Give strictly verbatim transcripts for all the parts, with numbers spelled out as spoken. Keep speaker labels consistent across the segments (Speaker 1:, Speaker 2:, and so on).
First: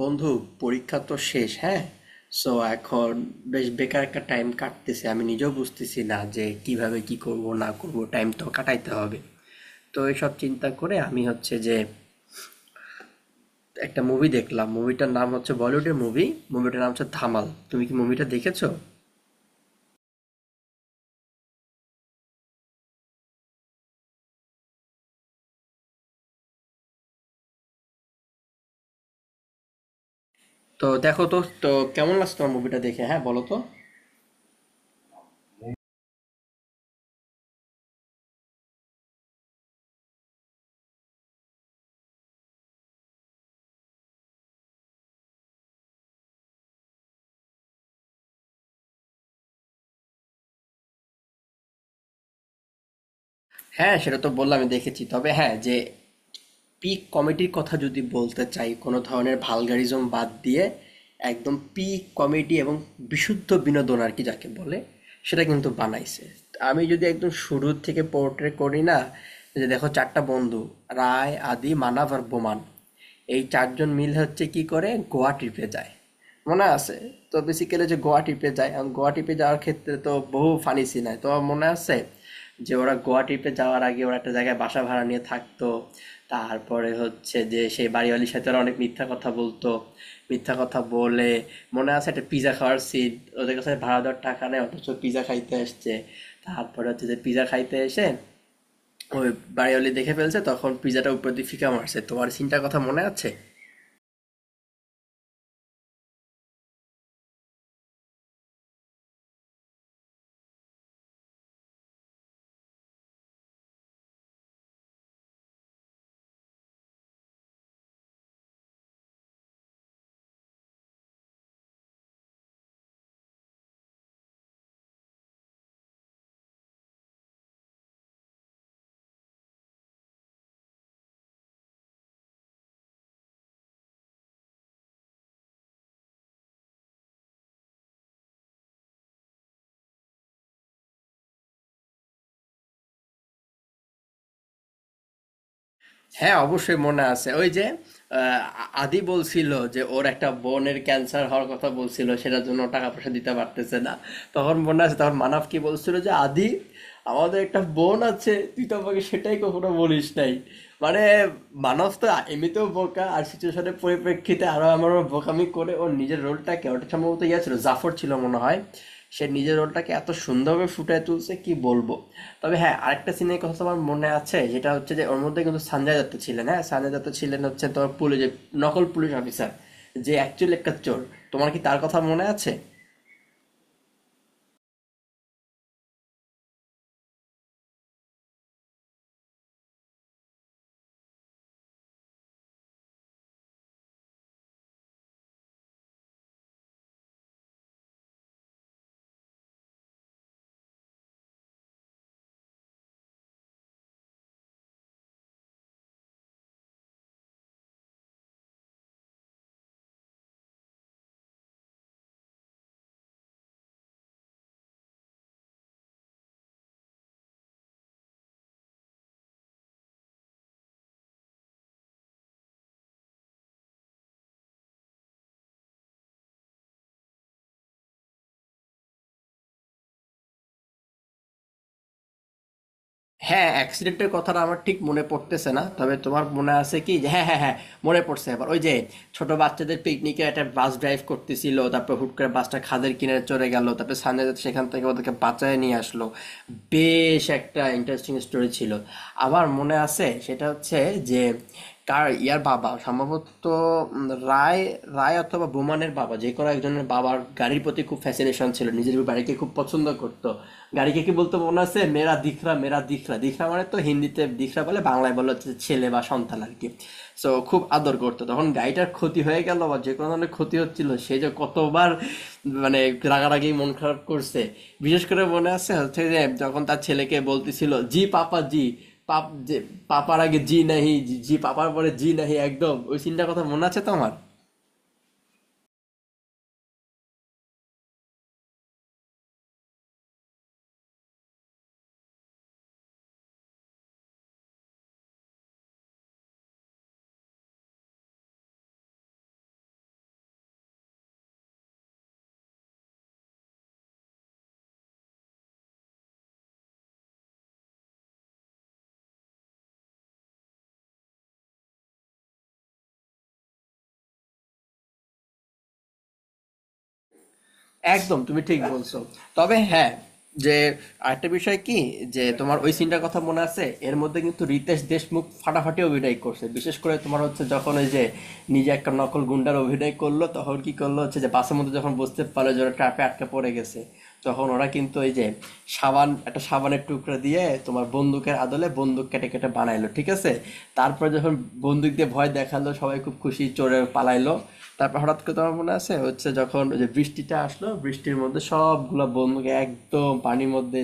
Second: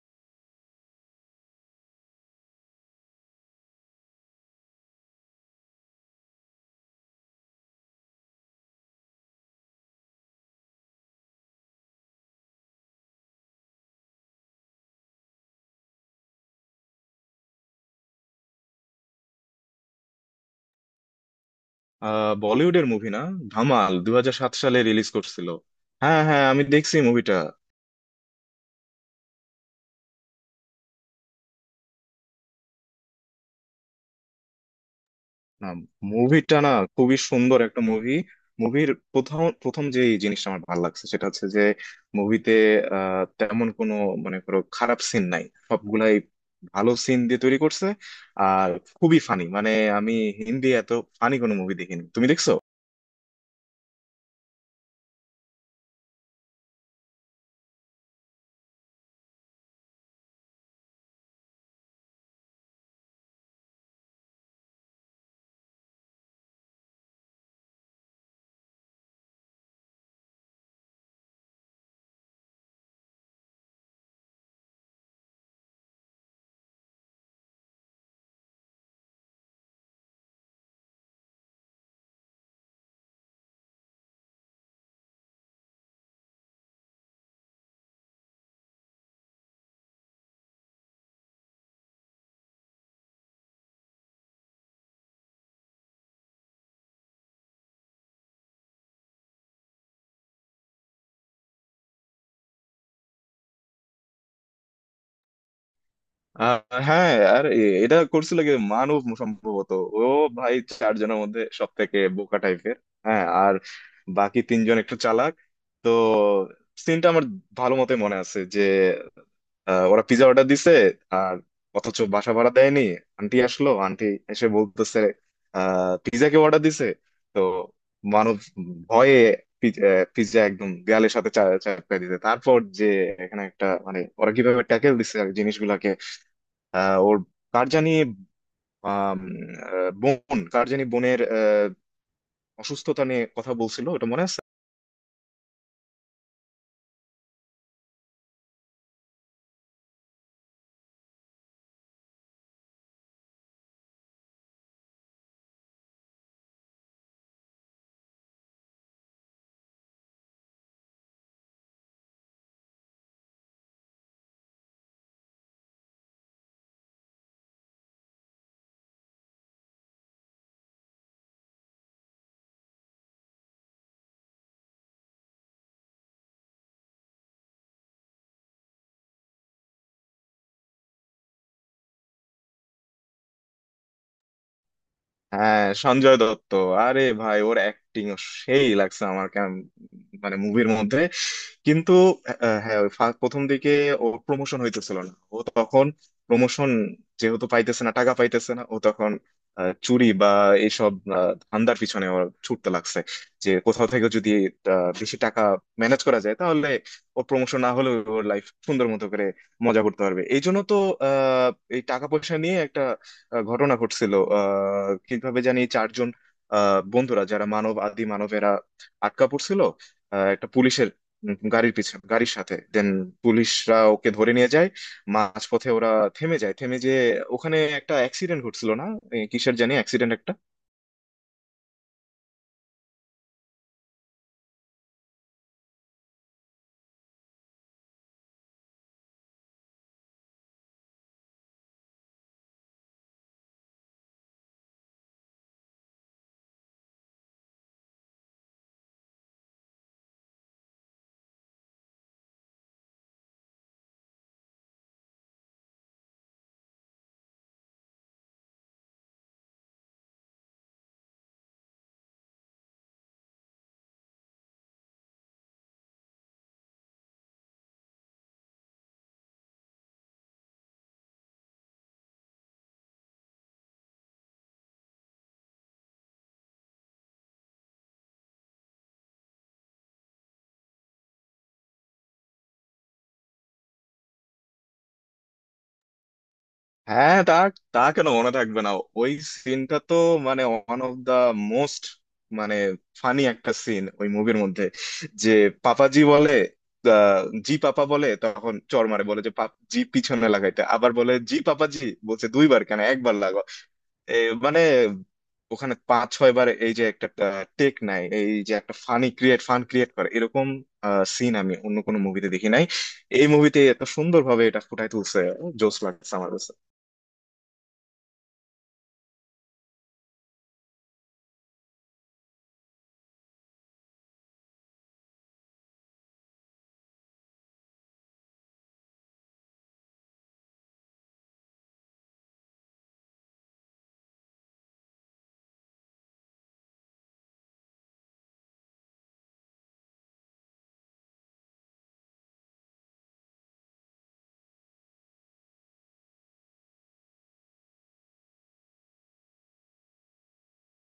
Speaker 1: বন্ধু, পরীক্ষা তো শেষ। হ্যাঁ, সো এখন বেশ বেকার একটা টাইম কাটতেছে। আমি নিজেও বুঝতেছি না যে কিভাবে কি করব না করব, টাইম তো কাটাইতে হবে। তো এইসব চিন্তা করে আমি হচ্ছে যে একটা মুভি দেখলাম। মুভিটার নাম হচ্ছে বলিউডের মুভি, মুভিটার নাম হচ্ছে ধামাল। তুমি কি মুভিটা দেখেছো?
Speaker 2: আহ বলিউডের মুভি না। ধামাল দুই হাজার সাত সালে রিলিজ করছিল। হ্যাঁ হ্যাঁ, আমি দেখছি মুভিটা।
Speaker 1: তো দেখো তো, তো কেমন লাগছে তোমার মুভিটা দেখে? হ্যাঁ, বলো তো।
Speaker 2: না, মুভিটা না, খুবই সুন্দর একটা মুভি। মুভির প্রথম প্রথম যে জিনিসটা আমার ভালো লাগছে সেটা হচ্ছে যে মুভিতে আহ তেমন কোনো মানে কোনো খারাপ সিন নাই, সবগুলাই ভালো সিন দিয়ে তৈরি করছে। আর খুবই ফানি, মানে আমি হিন্দি এত ফানি কোনো মুভি দেখিনি, তুমি দেখছো?
Speaker 1: হ্যাঁ, সেটা তো বললাম, আমি দেখেছি। তবে হ্যাঁ, যে পিক কমেডির কথা যদি বলতে চাই, কোনো ধরনের ভালগারিজম বাদ দিয়ে একদম পিক কমেডি এবং বিশুদ্ধ বিনোদন আর কি যাকে বলে, সেটা কিন্তু বানাইছে। আমি যদি একদম শুরু থেকে পোর্ট্রে করি না, যে দেখো চারটা বন্ধু, রায়, আদি, মানাভ আর বোমান, এই চারজন মিল হচ্ছে কি করে গোয়া ট্রিপে যায়, মনে আছে? তো বেসিক্যালি যে গোয়া ট্রিপে যায়, এখন গোয়া ট্রিপে যাওয়ার ক্ষেত্রে তো বহু ফানি সিন হয়। তোমার মনে আছে? যে ওরা গোয়া ট্রিপে যাওয়ার আগে ওরা একটা জায়গায় বাসা ভাড়া নিয়ে থাকতো। তারপরে হচ্ছে যে সেই বাড়িওয়ালীর সাথে ওরা অনেক মিথ্যা কথা বলতো। মিথ্যা কথা বলে মনে আছে একটা পিজ্জা খাওয়ার সিন? ওদের কাছে ভাড়া দেওয়ার টাকা নেই অথচ পিজ্জা খাইতে আসছে। তারপরে হচ্ছে যে পিজ্জা খাইতে এসে ওই বাড়িওয়ালী দেখে ফেলছে, তখন পিজ্জাটা উপর দিয়ে ফিকা মারছে। তোমার সিনটার কথা মনে আছে?
Speaker 2: আহ, হ্যাঁ। আর এ- এটা করছিল কি মানব সম্ভবত, ও ভাই চারজনের মধ্যে সব থেকে বোকা টাইপের। হ্যাঁ, আর বাকি তিনজন একটু চালাক। তো সিনটা আমার ভালো মতো মনে আছে যে আহ, ওরা পিজা অর্ডার দিছে, আর অথচ বাসা ভাড়া দেয়নি। আন্টি আসলো, আন্টি এসে বলতেছে আহ পিজা কে অর্ডার দিছে? তো মানব ভয়ে পিজা একদম দেয়ালের সাথে চা- চাপকায় দিতে, তারপর যে এখানে একটা মানে ওরা কিভাবে ট্যাকেল দিছে আর জিনিসগুলাকে। আহ, ওর কার জানি আম, আহ, বোন, কার জানি বোনের আহ, অসুস্থতা নিয়ে কথা বলছিল, ওটা মনে আছে।
Speaker 1: হ্যাঁ, অবশ্যই মনে আছে। ওই যে আহ, আদি বলছিল যে ওর একটা বোনের ক্যান্সার হওয়ার কথা বলছিল, সেটার জন্য ও টাকা পয়সা দিতে পারতেছে না। তখন মনে আছে, তখন মানব কি বলছিল যে আদি, আমাদের একটা বোন আছে, তুই তো আমাকে সেটাই কখনো বলিস নাই। মানে মানব তো এমনিতেও বোকা, আর সিচুয়েশনের পরিপ্রেক্ষিতে আরো আমার বোকামি করে ওর নিজের রোলটাকে, ওটা সম্ভবত ইয়ে ছিল, জাফর ছিল মনে হয়, সে নিজের রোলটাকে এত সুন্দরভাবে ফুটিয়ে তুলছে কি বলবো। তবে হ্যাঁ, আরেকটা সিনের কথা আমার মনে আছে, যেটা হচ্ছে যে ওর মধ্যে কিন্তু সঞ্জয় দত্ত ছিলেন, হ্যাঁ সঞ্জয় দত্ত ছিলেন হচ্ছে তোমার পুলিশ, যে নকল পুলিশ অফিসার যে অ্যাকচুয়ালি একটা চোর। তোমার কি তার কথা মনে আছে?
Speaker 2: হ্যাঁ, সঞ্জয় দত্ত। আরে ভাই, ওর অ্যাক্টিং সেই লাগছে আমার, কেমন, মানে মুভির মধ্যে কিন্তু আহ, হ্যাঁ, ওই ফা- প্রথম দিকে ওর প্রমোশন হইতেছিল না, ও তখন প্রমোশন যেহেতু পাইতেছে না, টাকা পাইতেছে না, ও তখন আহ, চুরি বা এইসব আহ, ধান্দার পিছনে ওর ছুটতে লাগছে। যে কোথাও থেকে যদি আহ, বেশি টাকা ম্যানেজ করা যায়, তাহলে ওর প্রমোশন না হলেও ওর লাইফ সুন্দর মতো করে মজা করতে পারবে, এই জন্য তো আহ এই টাকা পয়সা নিয়ে একটা আহ, ঘটনা ঘটছিল। আহ কিভাবে জানি চারজন আহ বন্ধুরা, যারা মানব আদি মানবেরা আটকা পড়ছিল আহ, একটা পুলিশের উম, গাড়ির পিছনে, গাড়ির সাথে দেন পুলিশরা ওকে ধরে নিয়ে যায়। মাঝপথে ওরা থেমে যায়, থেমে যে ওখানে একটা অ্যাক্সিডেন্ট ঘটছিল না, এ, কিসের জানি অ্যাক্সিডেন্ট একটা।
Speaker 1: হ্যাঁ, অ্যাক্সিডেন্টের কথাটা আমার ঠিক মনে পড়তেছে না। তবে তোমার মনে আছে কি যে হ্যাঁ, হ্যাঁ, হ্যাঁ, মনে পড়ছে এবার। ওই যে ছোট বাচ্চাদের পিকনিকে একটা বাস ড্রাইভ করতেছিল, তারপর হুট করে বাসটা খাদের কিনারে চলে গেল, তারপর সানরাইজার সেখান থেকে ওদেরকে বাঁচায় নিয়ে আসলো। বেশ একটা ইন্টারেস্টিং স্টোরি ছিল। আবার মনে আছে সেটা হচ্ছে যে কার ইয়ার বাবা সম্ভবত, উম, রায়, রায় অথবা বোমানের বাবা, যে কোনো একজনের বাবার গাড়ির প্রতি খুব ফ্যাসিনেশন ছিল, নিজের বাড়িকে খুব পছন্দ করতো। গাড়িকে কি বলতো মনে আছে? মেরা দিখরা, মেরা দিখরা। দিখরা মানে তো হিন্দিতে দিখরা বলে, বাংলায় বলে হচ্ছে ছেলে বা সন্তান আর কি। সো খুব আদর করতো, তখন গাড়িটার ক্ষতি হয়ে গেল বা যে কোনো ধরনের ক্ষতি হচ্ছিল, সে যে কতবার মানে রাগারাগি মন খারাপ করছে। বিশেষ করে মনে আছে হচ্ছে যে যখন তার ছেলেকে বলতেছিল জি পাপা জি, পাপ, যে পাপার আগে জি নাহি, জি পাপার পরে জি নাহি, একদম ওই সিনটার কথা মনে আছে তোমার?
Speaker 2: হ্যাঁ, তা তা কেন মনে থাকবে না? ওই সিনটা তো মানে ওয়ান অফ দা মোস্ট, মানে ফানি একটা সিন ওই মুভির মধ্যে। যে পাপাজি বলে আহ, জি পাপা বলে, তখন চর মারে বলে যে পাপ জি পিছনে লাগাইতে, আবার বলে জি পাপাজি, বলছে দুইবার কেন, একবার লাগো। এ, মানে ওখানে পাঁচ ছয় বার এই যে একটা টেক নাই, এই যে একটা ফানি ক্রিয়েট, ফান ক্রিয়েট করে, এরকম সিন আমি অন্য কোনো মুভিতে দেখি নাই। এই মুভিতে এত সুন্দরভাবে এটা ফুটাই তুলছে, জোস লাগছে আমার কাছে।
Speaker 1: একদম তুমি ঠিক বলছো। তবে হ্যাঁ, যে আরেকটা বিষয় কি, যে তোমার ওই সিনটার কথা মনে আছে, এর মধ্যে কিন্তু রিতেশ দেশমুখ ফাটাফাটি অভিনয় করছে। বিশেষ করে তোমার হচ্ছে যখন ওই যে নিজে একটা নকল গুন্ডার অভিনয় করলো, তখন কি করলো হচ্ছে যে বাসের মধ্যে যখন বুঝতে পারলো যে ওরা ট্র্যাপে আটকে পড়ে গেছে, তখন ওরা কিন্তু ওই যে সাবান, একটা সাবানের টুকরা দিয়ে তোমার বন্দুকের আদলে বন্দুক কেটে কেটে বানাইলো, ঠিক আছে। তারপর যখন বন্দুক দিয়ে ভয় দেখালো, সবাই খুব খুশি, চোরে পালাইলো। তারপর হঠাৎ করে তোমার মনে আছে হচ্ছে যখন ওই যে বৃষ্টিটা আসলো, বৃষ্টির মধ্যে সবগুলা বন্ধুকে একদম পানির মধ্যে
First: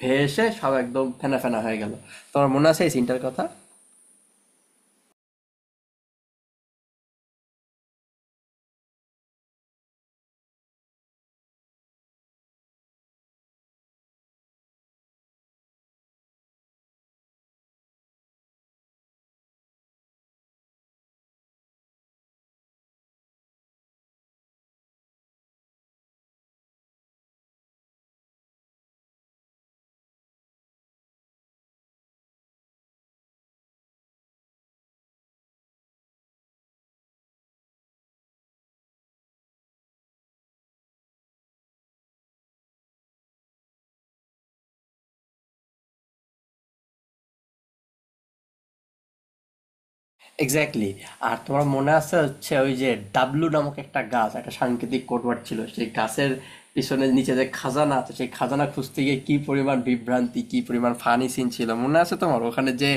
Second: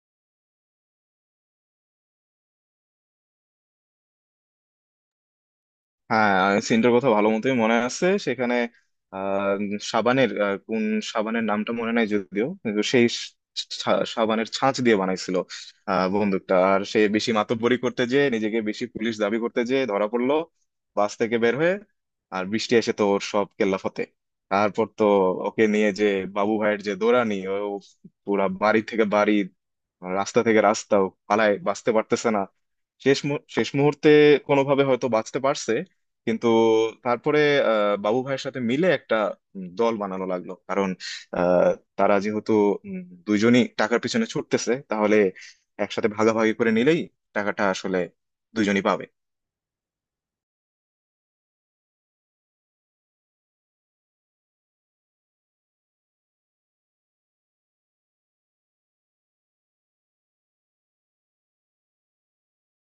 Speaker 1: ভেসে সব একদম ফেনা ফেনা হয়ে গেল। তোমার মনে আছে এই সিনটার কথা?
Speaker 2: হ্যাঁ, সিনটার কথা ভালো মতোই মনে আছে। সেখানে আহ সাবানের আহ, কোন সাবানের নামটা মনে নাই যদিও, কিন্তু সেই সা- সাবানের ছাঁচ দিয়ে বানাইছিল আহ বন্দুকটা। আর সে বেশি মাতব্বরি করতে যেয়ে, নিজেকে বেশি পুলিশ দাবি করতে যেয়ে ধরা পড়লো বাস থেকে বের হয়ে, আর বৃষ্টি এসে তো ওর সব কেল্লা ফতে। তারপর তো ওকে নিয়ে যে বাবু ভাইয়ের যে দৌড়ানি, ও পুরা বাড়ি থেকে বাড়ি, রাস্তা থেকে রাস্তা ও পালায় বাঁচতে পারতেছে না। শেষ মু- শেষ মুহূর্তে কোনোভাবে হয়তো বাঁচতে পারছে, কিন্তু তারপরে আহ, বাবু ভাইয়ের সাথে মিলে একটা উম, দল বানানো লাগলো, কারণ আহ, তারা যেহেতু উম, দুইজনই টাকার পিছনে ছুটতেছে, তাহলে একসাথে ভাগাভাগি করে নিলেই টাকাটা আসলে দুইজনই পাবে।
Speaker 1: এক্স্যাক্টলি। আর তোমার মনে আছে হচ্ছে ওই যে ডাবলু নামক একটা গাছ, একটা সাংকেতিক কোডওয়ার্ড ছিল, সেই গাছের পিছনে নিচে যে খাজানা আছে, সেই খাজানা খুঁজতে গিয়ে কি পরিমাণ বিভ্রান্তি, কি পরিমাণ ফানি সিন ছিল মনে আছে তোমার? ওখানে যে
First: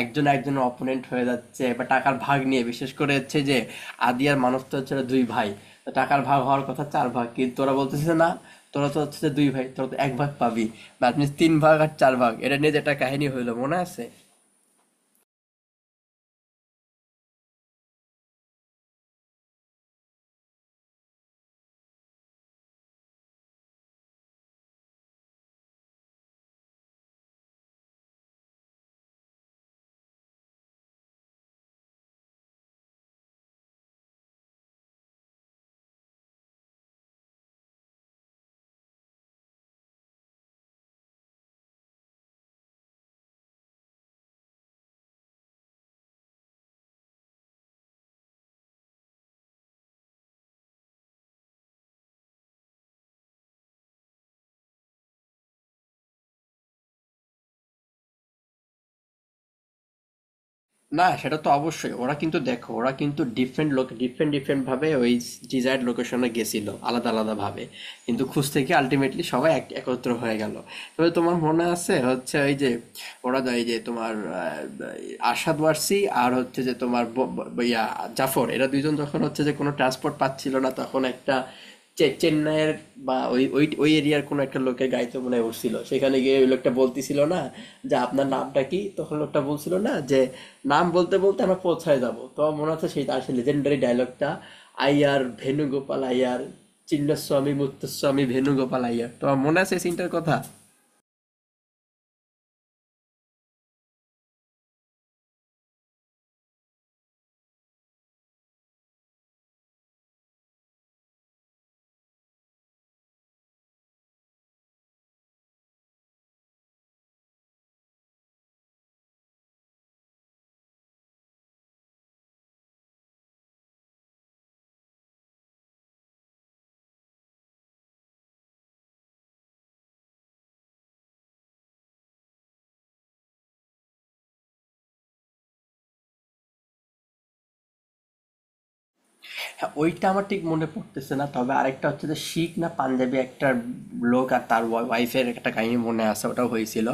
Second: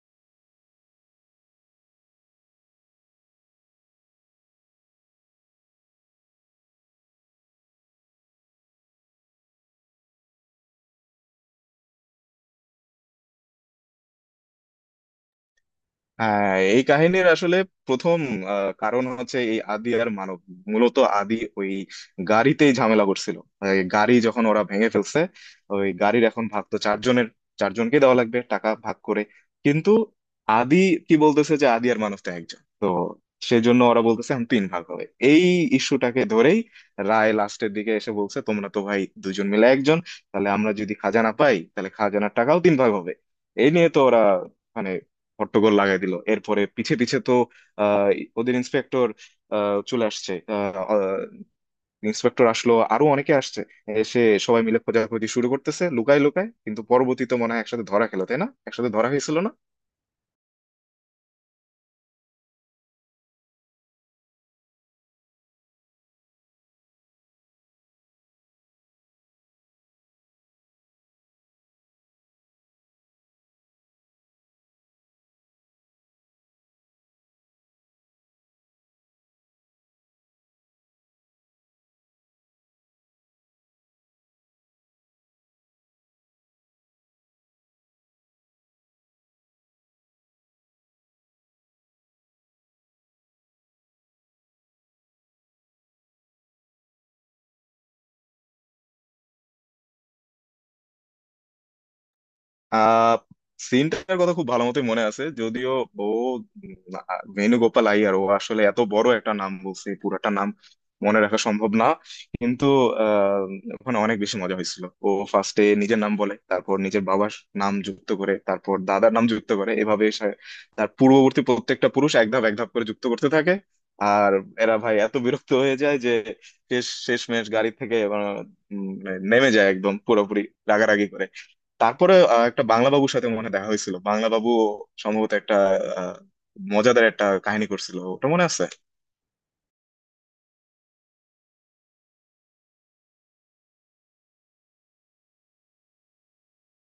Speaker 1: একজন একজন অপোনেন্ট হয়ে যাচ্ছে বা টাকার ভাগ নিয়ে, বিশেষ করে হচ্ছে যে আদি আর মানব তো হচ্ছে ওরা দুই ভাই, তো টাকার ভাগ হওয়ার কথা চার ভাগ, কিন্তু ওরা বলতেছে যে না, তোরা তো হচ্ছে যে দুই ভাই, তোরা তো এক ভাগ পাবি, বা আপনি তিন ভাগ আর চার ভাগ, এটা নিয়ে যে একটা কাহিনী হইলো মনে আছে।
Speaker 2: হ্যাঁ, এই কাহিনীর আসলে প্রথম আহ, কারণ হচ্ছে এই আদি আর মানব, মূলত আদি ওই গাড়িতেই ঝামেলা করছিল। এই গাড়ি যখন ওরা ভেঙে ফেলছে, ওই গাড়ির এখন ভাগ তো চারজনের, চারজনকে দেওয়া লাগবে টাকা ভাগ করে। কিন্তু আদি কি বলতেছে, যে আদি আর মানব তো একজন, তো সেজন্য ওরা বলতেছে এখন তিন ভাগ হবে। এই ইস্যুটাকে ধরেই রায় লাস্টের দিকে এসে বলছে তোমরা তো ভাই দুজন মিলে একজন, তাহলে আমরা যদি খাজানা পাই, তাহলে খাজানার টাকাও তিন ভাগ হবে। এই নিয়ে তো ওরা মানে হট্টগোল লাগাই দিল। এরপরে পিছে পিছে তো আহ, ওদের ইন্সপেক্টর চলে আসছে। ইন্সপেক্টর আসলো, আরো অনেকে আসছে, এসে সবাই মিলে খোঁজাখুঁজি শুরু করতেছে লুকায় লুকায়। কিন্তু পরবর্তীতে মনে হয় একসাথে ধরা খেলো, তাই না, একসাথে ধরা হয়েছিল না?
Speaker 1: না, সেটা তো অবশ্যই, ওরা কিন্তু দেখো ওরা কিন্তু ডিফারেন্ট লোক, ডিফারেন্ট ডিফারেন্ট ভাবে ওই ডিজায়ার্ড লোকেশনে গেছিল, আলাদা আলাদা ভাবে, কিন্তু খুঁজতে গিয়ে আলটিমেটলি সবাই এক- একত্র হয়ে গেল। তবে তোমার মনে আছে হচ্ছে ওই যে ওরা যায় যে তোমার আহ, আসাদ ওয়ারসি আর হচ্ছে যে তোমার ব- ব- ইয়া জাফর, এরা দুইজন যখন হচ্ছে যে কোনো ট্রান্সপোর্ট পাচ্ছিল না, তখন একটা চে- চেন্নাইয়ের বা ওই ওই ওই এরিয়ার কোনো একটা লোকের গাড়িতে মনে হয় উঠছিল। সেখানে গিয়ে ওই লোকটা বলতেছিল না যে আপনার নামটা কি, তখন লোকটা বলছিল না যে নাম বলতে বলতে আমরা পৌঁছায় যাব। তো আমার মনে আছে সেই তার সেই লেজেন্ডারি ডায়লগটা, আইয়ার ভেনুগোপাল আইয়ার, চিন্নস্বামী মুত্তস্বামী ভেনুগোপাল আইয়ার, তো আমার মনে আছে এই সিনটার কথা।
Speaker 2: আহ সিনটার কথা খুব ভালো মতোই মনে আছে যদিও। ও উম, আ- ভেনুগোপাল আইয়ার, ও আসলে এত বড় একটা নাম বলছে, পুরাটা নাম মনে রাখা সম্ভব না। কিন্তু আহ, ওখানে অনেক বেশি মজা হয়েছিল, ও ফার্স্টে নিজের নাম বলে, তারপর নিজের বাবার নাম যুক্ত করে, তারপর দাদার নাম যুক্ত করে, এভাবে সে- তার পূর্ববর্তী প্রত্যেকটা পুরুষ এক ধাপ এক ধাপ করে যুক্ত করতে থাকে। আর এরা ভাই এত বিরক্ত হয়ে যায় যে শেষ শেষমেশ গাড়ি থেকে আহ, উম, নেমে যায় একদম পুরোপুরি রাগারাগি করে। তারপরে আহ, একটা বাংলা বাবুর সাথে মনে হয় দেখা হয়েছিল, বাংলা বাবু সম্ভবত একটা আহ, মজাদার একটা কাহিনী করছিল, ওটা মনে আছে।
Speaker 1: হ্যাঁ ওইটা আমার ঠিক মনে পড়তেছে না। তবে আরেকটা হচ্ছে যে শিখ না পাঞ্জাবি একটা লোক আর তার ওয়াইফের একটা কাহিনী মনে আছে, ওটাও হয়েছিল।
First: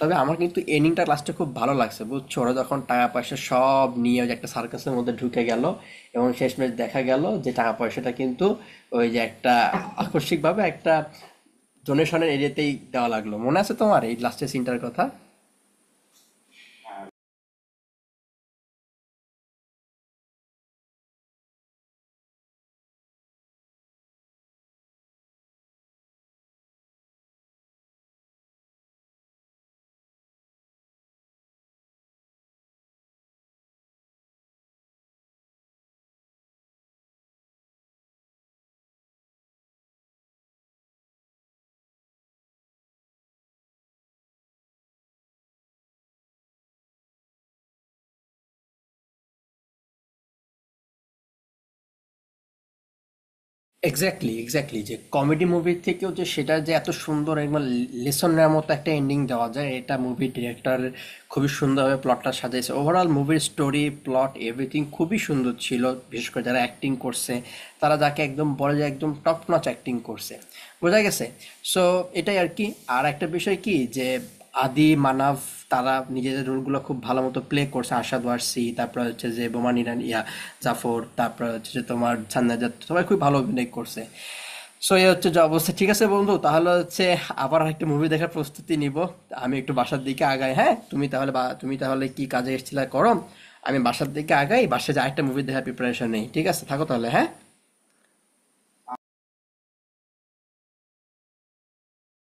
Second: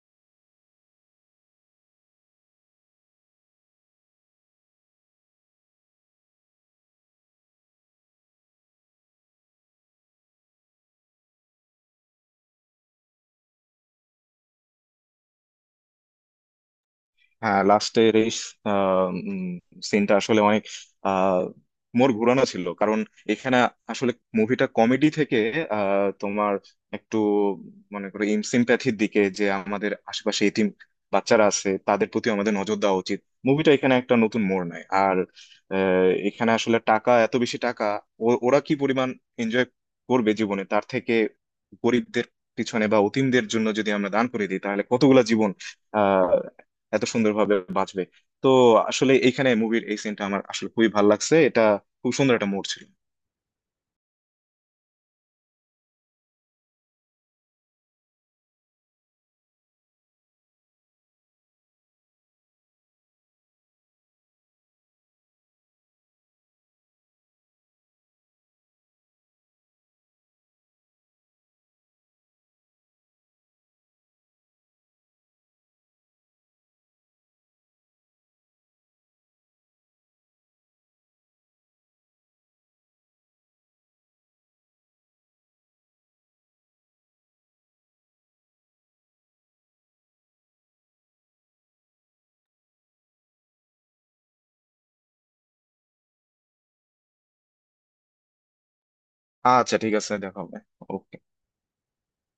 Speaker 1: তবে আমার কিন্তু এন্ডিংটা লাস্টে খুব ভালো লাগছে, বুঝছো? ওরা যখন টাকা পয়সা সব নিয়ে ওই যে একটা সার্কাসের মধ্যে ঢুকে গেল, এবং শেষমেশ দেখা গেল যে টাকা পয়সাটা কিন্তু ওই যে একটা আকস্মিকভাবে একটা ডোনেশনের এরিয়াতেই দেওয়া লাগলো, মনে আছে তোমার এই লাস্টের সিনটার কথা?
Speaker 2: হ্যাঁ, লাস্টের এই সিনটা আসলে অনেক আহ মোর ঘুরানো ছিল, কারণ এখানে আসলে মুভিটা কমেডি থেকে আহ, তোমার একটু মনে করো সিম্প্যাথির দিকে, যে আমাদের আশেপাশে এতিম বাচ্চারা আছে, তাদের প্রতি আমাদের নজর দেওয়া উচিত। মুভিটা এখানে একটা নতুন মোড় নেয়। আর আহ, এখানে আসলে টাকা, এত বেশি টাকা ও- ওরা কি পরিমাণ এনজয় করবে জীবনে, তার থেকে গরিবদের পিছনে বা অতিমদের জন্য যদি আমরা দান করে দিই, তাহলে কতগুলা জীবন এত সুন্দরভাবে বাঁচবে। তো আসলে এইখানে মুভির এই সিনটা আমার আসলে খুবই ভালো লাগছে, এটা খুব সুন্দর একটা মোড় ছিল।
Speaker 1: এক্স্যাক্টলি, এক্স্যাক্টলি, যে কমেডি মুভির থেকেও যে সেটা যে এত সুন্দর একবার লেসন নেওয়ার মতো একটা এন্ডিং দেওয়া যায়, এটা মুভির ডিরেক্টর খুবই সুন্দরভাবে প্লটটা সাজিয়েছে। ওভারঅল মুভির স্টোরি, প্লট, এভরিথিং খুবই সুন্দর ছিল। বিশেষ করে যারা অ্যাক্টিং করছে, তারা যাকে একদম বলে যে একদম টপ নচ অ্যাক্টিং করছে, বোঝা গেছে? সো এটাই আর কি। আর একটা বিষয় কি যে আদি, মানাফ, তারা নিজেদের রোলগুলো খুব ভালো মতো প্লে করছে, আশাদ ওয়ারসি, তারপর হচ্ছে যে বোমান ইরান, ইয়া জাফর, তারপর হচ্ছে যে তোমার ছান্নাজাত, সবাই খুব ভালো অভিনয় করছে। সো এই হচ্ছে যে অবস্থা। ঠিক আছে বন্ধু, তাহলে হচ্ছে আবার একটা মুভি দেখার প্রস্তুতি নিব। আমি একটু বাসার দিকে আগাই, হ্যাঁ। তুমি তাহলে বা তুমি তাহলে কি কাজে এসেছিলে করো, আমি বাসার দিকে আগাই, বাসায় যে আরেকটা মুভি দেখার প্রিপারেশন নেই। ঠিক আছে, থাকো তাহলে, হ্যাঁ।
Speaker 2: আচ্ছা, ঠিক আছে, দেখা হবে। ওকে।